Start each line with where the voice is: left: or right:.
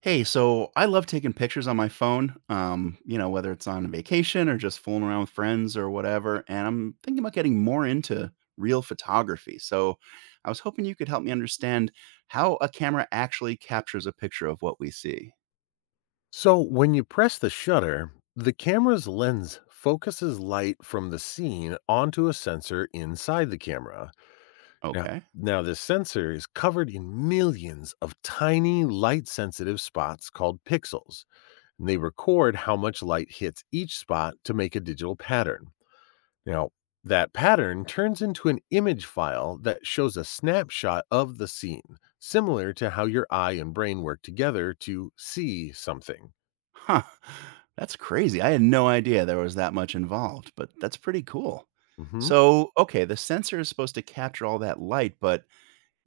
right: Hey, so I love taking pictures on my phone, whether it's on vacation or just fooling around with friends or whatever. And I'm thinking about getting more into real photography. So I was hoping you could help me understand how a camera actually captures a picture of what we see.
left: So when you press the shutter, the camera's lens focuses light from the scene onto a sensor inside the camera. Now,
right: Okay.
left: now this sensor is covered in millions of tiny light sensitive spots called pixels, and they record how much light hits each spot to make a digital pattern. Now, that pattern turns into an image file that shows a snapshot of the scene, similar to how your eye and brain work together to see something.
right: Huh. That's crazy. I had no idea there was that much involved, but that's pretty cool.
left: Mhm.
right: So, okay, the sensor is supposed to capture all that light, but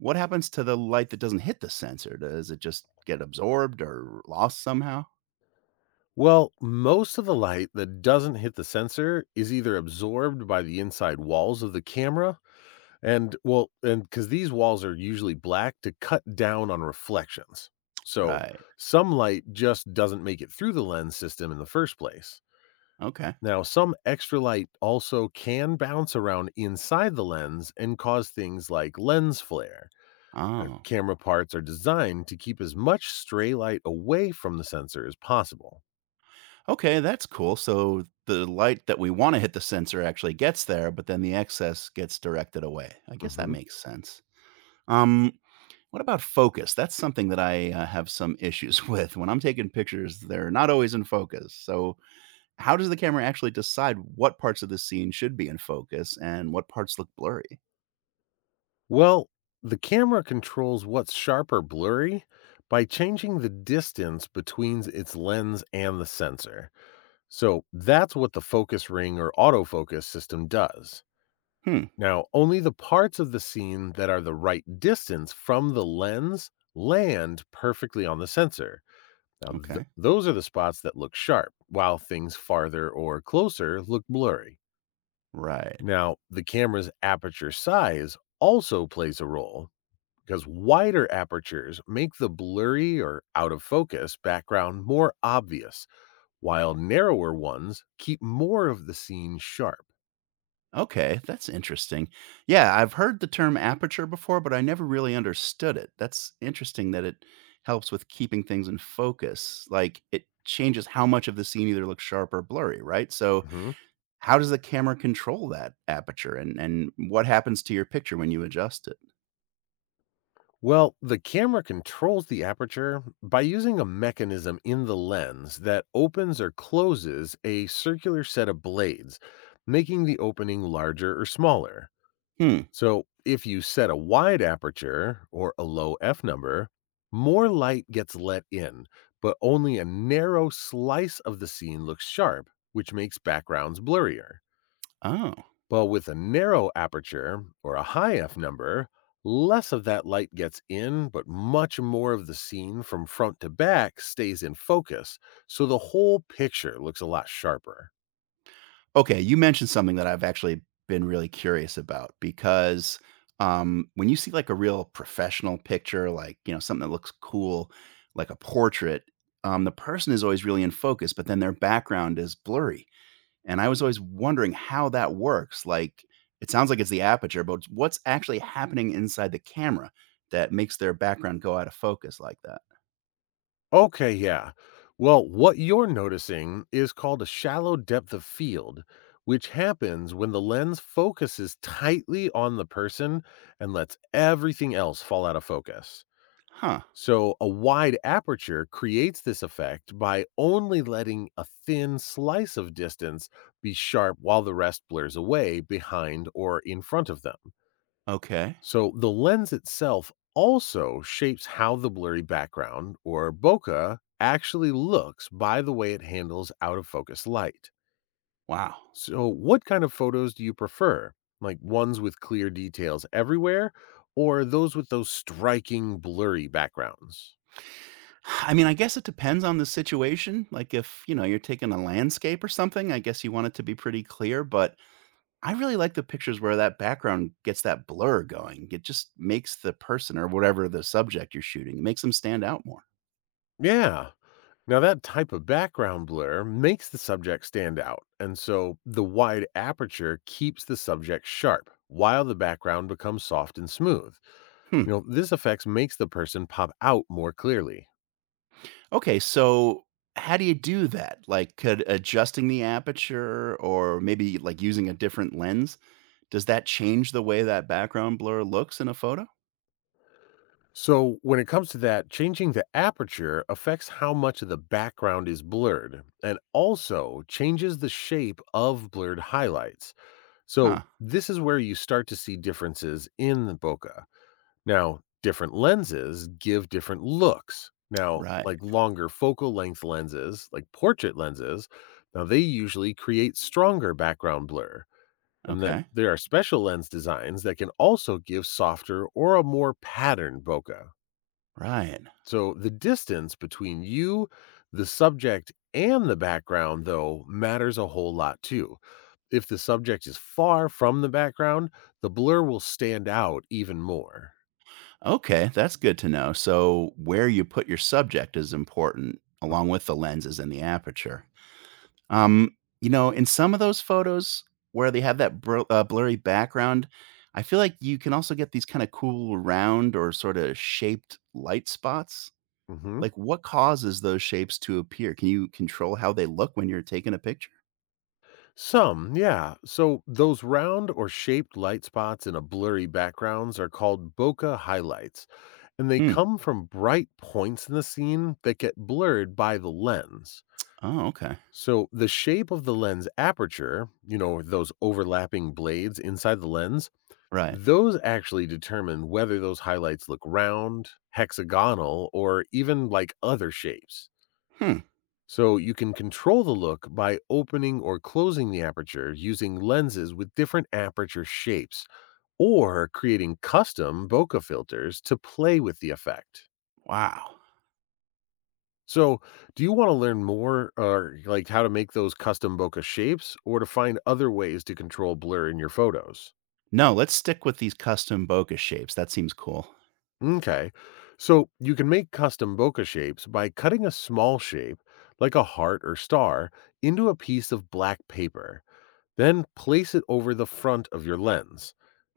right: what happens to the light that doesn't hit the sensor? Does it just get absorbed or lost somehow?
left: Well, most of the light that doesn't hit the sensor is either absorbed by the inside walls of the camera and well, and because these walls are usually black to cut down on reflections. So
right: Right.
left: some light just doesn't make it through the lens system in the first place.
right: Okay.
left: Now, some extra light also can bounce around inside the lens and cause things like lens flare.
right: Oh.
left: Camera parts are designed to keep as much stray light away from the sensor as possible.
right: Okay, that's cool. So the light that we want to hit the sensor actually gets there, but then the excess gets directed away. I guess that
left: Mm-hmm.
right: makes sense. Um, what about focus? That's something that I have some issues with. When I'm taking pictures, they're not always in focus. So, how does the camera actually decide what parts of the scene should be in focus and what parts look blurry?
left: Well, the camera controls what's sharp or blurry by changing the distance between its lens and the sensor. So that's what the focus ring or autofocus system does.
right: Hmm.
left: Now, only the parts of the scene that are the right distance from the lens land perfectly on the sensor. Now,
right: Okay.
left: those are the spots that look sharp, while things farther or closer look blurry.
right: Right.
left: Now, the camera's aperture size also plays a role because wider apertures make the blurry or out of focus background more obvious, while narrower ones keep more of the scene sharp.
right: Okay, that's interesting. Yeah, I've heard the term aperture before, but I never really understood it. That's interesting that it helps with keeping things in focus. Like it changes how much of the scene either looks sharp or blurry, right? So,
left: Mhm.
right: how does the camera control that aperture and what happens to your picture when you adjust it?
left: Well, the camera controls the aperture by using a mechanism in the lens that opens or closes a circular set of blades, making the opening larger or smaller.
right: Hmm.
left: So, if you set a wide aperture or a low f number, more light gets let in, but only a narrow slice of the scene looks sharp, which makes backgrounds blurrier.
right: Oh.
left: But with a narrow aperture or a high f number, less of that light gets in, but much more of the scene from front to back stays in focus, so the whole picture looks a lot sharper.
right: Okay, you mentioned something that I've actually been really curious about because when you see like a real professional picture, like you know something that looks cool, like a portrait, the person is always really in focus, but then their background is blurry. And I was always wondering how that works. Like it sounds like it's the aperture, but what's actually happening inside the camera that makes their background go out of focus like that?
left: Okay, yeah. Well, what you're noticing is called a shallow depth of field, which happens when the lens focuses tightly on the person and lets everything else fall out of focus.
right: Huh.
left: So, a wide aperture creates this effect by only letting a thin slice of distance be sharp while the rest blurs away behind or in front of them.
right: Okay.
left: So the lens itself also shapes how the blurry background or bokeh actually looks by the way it handles out of focus light.
right: Wow.
left: So what kind of photos do you prefer? Like ones with clear details everywhere or those with those striking blurry backgrounds?
right: I mean, I guess it depends on the situation. Like if, you know, you're taking a landscape or something, I guess you want it to be pretty clear, but I really like the pictures where that background gets that blur going. It just makes the person or whatever the subject you're shooting, it makes them stand out more.
left: Yeah. Now that type of background blur makes the subject stand out. And so the wide aperture keeps the subject sharp while the background becomes soft and smooth.
right: Hmm.
left: You know, this effects makes the person pop out more clearly.
right: Okay, so how do you do that? Like could adjusting the aperture or maybe like using a different lens, does that change the way that background blur looks in a photo?
left: So when it comes to that, changing the aperture affects how much of the background is blurred and also changes the shape of blurred highlights. So
right: Huh.
left: this is where you start to see differences in the bokeh. Now, different lenses give different looks. Now,
right: Right.
left: like longer focal length lenses, like portrait lenses, now they usually create stronger background blur. And then
right: Okay.
left: there are special lens designs that can also give softer or a more patterned bokeh.
right: Right.
left: So the distance between you, the subject, and the background, though, matters a whole lot too. If the subject is far from the background, the blur will stand out even more.
right: Okay, that's good to know. So, where you put your subject is important, along with the lenses and the aperture. Um, in some of those photos where they have that blurry background, I feel like you can also get these kind of cool round or sort of shaped light spots.
left: Hmm.
right: Like, what causes those shapes to appear? Can you control how they look when you're taking a picture?
left: Some, yeah. So those round or shaped light spots in a blurry backgrounds are called bokeh highlights, and they
right: Hmm.
left: come from bright points in the scene that get blurred by the lens.
right: Oh, okay.
left: So the shape of the lens aperture, you know, those overlapping blades inside the lens,
right: Right.
left: those actually determine whether those highlights look round, hexagonal, or even like other shapes.
right: Hmm.
left: So you can control the look by opening or closing the aperture using lenses with different aperture shapes or creating custom bokeh filters to play with the effect.
right: Wow.
left: So, do you want to learn more or like how to make those custom bokeh shapes or to find other ways to control blur in your photos?
right: No, let's stick with these custom bokeh shapes. That seems cool.
left: Okay. So, you can make custom bokeh shapes by cutting a small shape, like a heart or star, into a piece of black paper. Then place it over the front of your lens.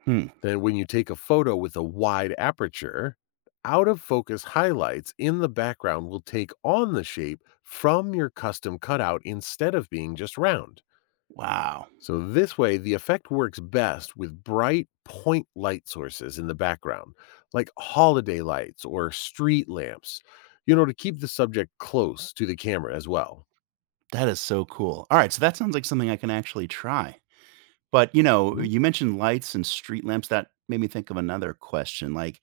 right: Hmm.
left: Then, when you take a photo with a wide aperture, out of focus highlights in the background will take on the shape from your custom cutout instead of being just round.
right: Wow.
left: So this way, the effect works best with bright point light sources in the background, like holiday lights or street lamps, you know, to keep the subject close to the camera as well.
right: That is so cool. All right, so that sounds like something I can actually try. But, you know,
left: Mhm.
right: you mentioned lights and street lamps. That made me think of another question. Like,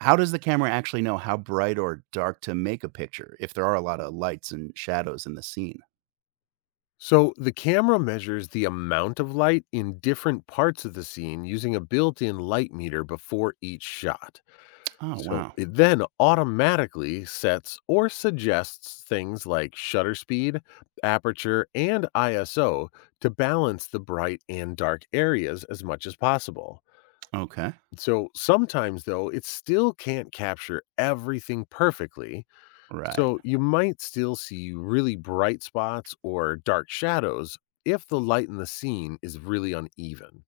right: how does the camera actually know how bright or dark to make a picture if there are a lot of lights and shadows in the scene?
left: So the camera measures the amount of light in different parts of the scene using a built in light meter before each shot.
right: Oh,
left: So
right: wow.
left: it then automatically sets or suggests things like shutter speed, aperture, and ISO to balance the bright and dark areas as much as possible.
right: Okay.
left: So sometimes, though, it still can't capture everything perfectly.
right: Right.
left: So you might still see really bright spots or dark shadows if the light in the scene is really uneven.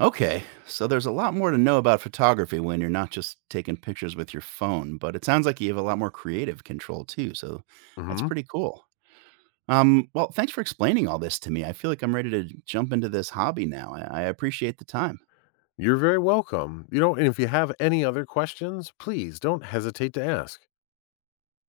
right: Okay. So there's a lot more to know about photography when you're not just taking pictures with your phone, but it sounds like you have a lot more creative control too. So that's
left: Hmm.
right: pretty cool. Well, thanks for explaining all this to me. I feel like I'm ready to jump into this hobby now. I appreciate the time.
left: You're very welcome. You know, and if you have any other questions, please don't hesitate to ask.